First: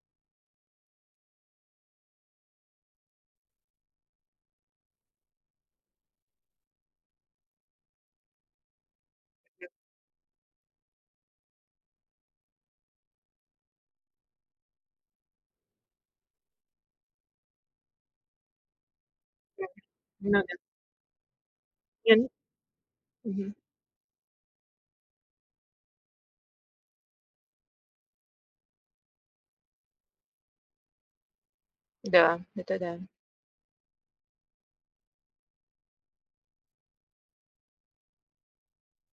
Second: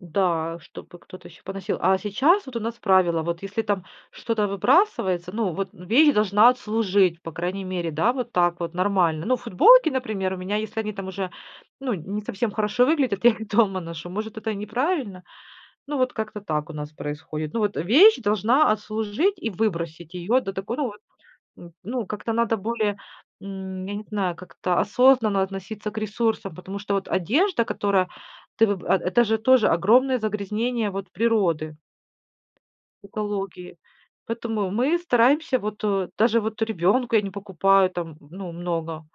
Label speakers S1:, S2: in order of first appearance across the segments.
S1: Да, чтобы кто-то ещё поносил. А сейчас, вот у нас правило: вот если там что-то выбрасывается, ну, вот, ну, вещь должна отслужить, по крайней мере, да, вот так вот нормально. Ну, футболки, например, у меня, если они там уже, ну, не совсем хорошо выглядят, я их дома ношу. Может, это неправильно. Ну, вот как-то так у нас происходит. Ну, вот, э, вещь должна отслужить, и
S2: [unintelligible]
S1: выбросить её
S2: Ну
S1: до
S2: да.
S1: такой ну вот, м, ну,
S2: Я не
S1: как-то надо более,
S2: Мгм.
S1: м, я не знаю, как-то осознанно относиться к ресурсам. Потому что вот одежда, которая ты выб а, э, это же тоже огромное загрязнение, вот, природы
S2: Да, это да.
S1: экологии. Поэтому мы стараемся, вот, э даже вот ребёнку я не покупаю, там, ну, много.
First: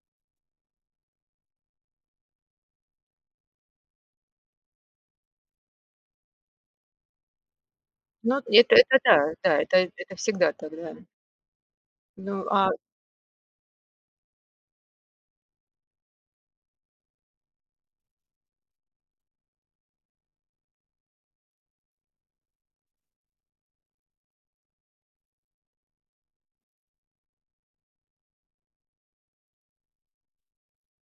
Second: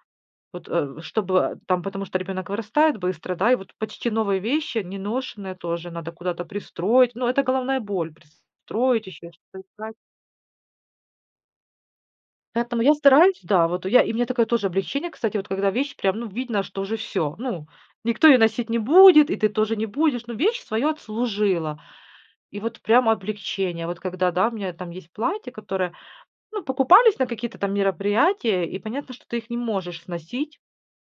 S1: Вот, э, чтобы, а, там, потому что ребёнок вырастает быстро, да? И вот, почти новые вещи, неношеные тоже надо куда-то пристроить. Ну, это головная боль:
S2: Ну, вот эт это
S1: пристроить, ещё
S2: да,
S1: что-то
S2: да, это, э,
S1: искать.
S2: это всегда так, да. Ну, а
S1: Поэтому я стараюсь да. Вот и я, и мне такое тоже облегчение. Кстати, вот когда вещь прям, ну, видно, что уже всё, ну, никто её носить не будет, и ты тоже не будешь. Ну, вещь своё отслужила. И вот, прямо облегчение. Вот когда, да, у меня там есть платье, которое, ну, покупались на какие-то там мероприятия, и понятно, что ты их не можешь сносить,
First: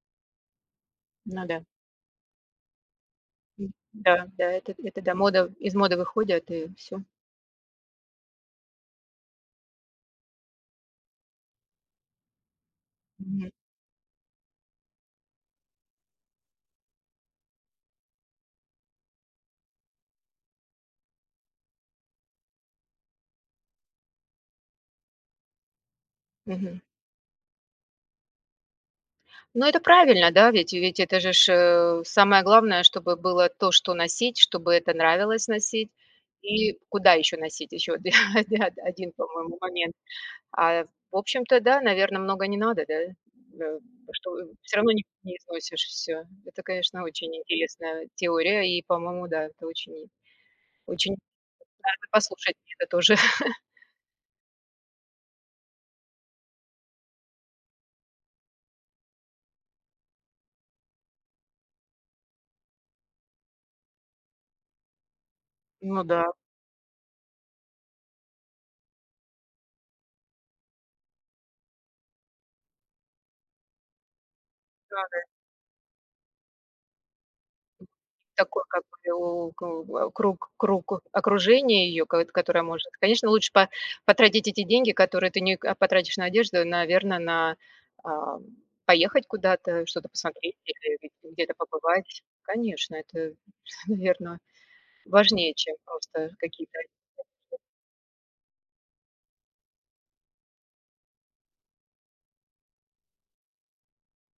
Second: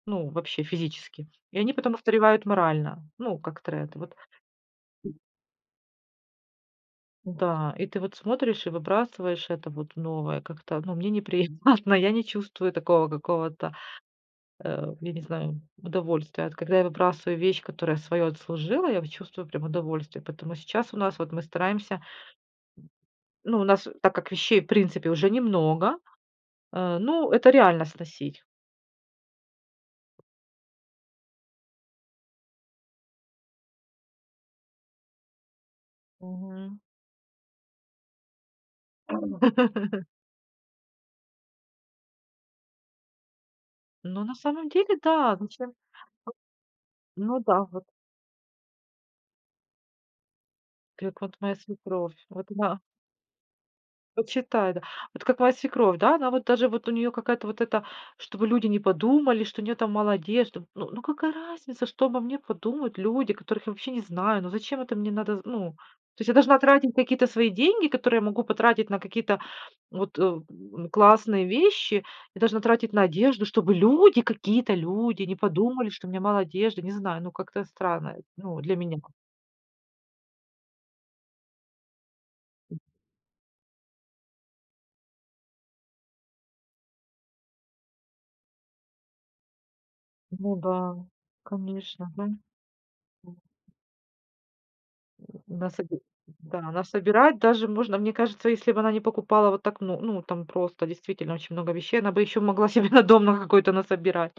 S1: ну, вообще, физически.
S2: Ну
S1: И
S2: да.
S1: они потом устаревают морально. Ну, как тренд, вот
S2: М-да, да, этот это да,
S1: м.
S2: мода, из моды выходят и всё.
S1: М-да. И ты вот смотришь и выбрасываешь это вот новое как-то. Ну, мне неприятно. Я не чувствую такого
S2: Мгм.
S1: какого-то, э, я не знаю, удовольствия. Вот когда я выбрасываю вещь, которая своё отслужила, я вот чувствую прям удовольствие. Поэтому сейчас у нас, вот мы стараемся Ну, у нас, э, так как вещей, в принципе, уже немного,
S2: Мгм.
S1: а, ну, это реально сносить.
S2: Ну, это правильно, да, ведь и ведь это же ж, э, самое главное, чтобы было то, что носить, чтобы это нравилось носить и
S1: Мгм.
S2: куда еще носить. Еще оди да-да, 1, по-моему, момент. А, э, в общем-то, да, наверно, много не надо, да? Э, да
S1: Ну, на
S2: что, э,
S1: самом
S2: всё равно
S1: деле,
S2: ни
S1: да,
S2: не
S1: зачем
S2: износишь всё. Это, конечно, очень
S1: ну да, вот.
S2: интересная теория, и по-моему, да, это очень
S1: Ты, э,
S2: очень,
S1: к вот
S2: надо
S1: моя свекровь, вот
S2: послушать и
S1: она
S2: это тоже.
S1: Вот считай, да. Вот как моя свекровь, да? Она вот даже, вот у неё какая-то вот эта, чтобы люди не подумали, что у неё там мало одежды. Ну, ну какая разница, что обо мне подумают люди, которых я вообще не знаю? Ну зачем это мне надо зн Ну,
S2: Ну
S1: то есть
S2: да.
S1: я должна тратить какие-то свои деньги, которые я могу потратить на какие-то, вот, э, м, ну, классные вещи. Я должна тратить на одежду, чтобы люди, какие-то
S2: Да-да.
S1: люди не подумали, что у меня мало одежды. Не знаю. Ну, как-то
S2: Не
S1: странно, эт ну,
S2: такой,
S1: для
S2: как
S1: меня.
S2: крю ку э, круг, круг, э окружение её, кот которое может. Конечно, лучше по потратить эти деньги, которые ты не, а, потратишь на одежду, наверно, на, ам, поехать куда-то, что-то
S1: Ну
S2: посмотреть
S1: да,
S2: или где-то
S1: конечно.
S2: побывать.
S1: Мгм.
S2: Конечно, это, наверно, важнее,
S1: М
S2: чем
S1: насоби
S2: просто
S1: м-да,
S2: какие-то.
S1: насобирать
S2: [unintelligible]
S1: даже можно. Мне кажется, если бы она не покупала вот так, ну, ну, там, просто, действительно очень много вещей, она бы ещё могла себе на дом на какой-то насобирать.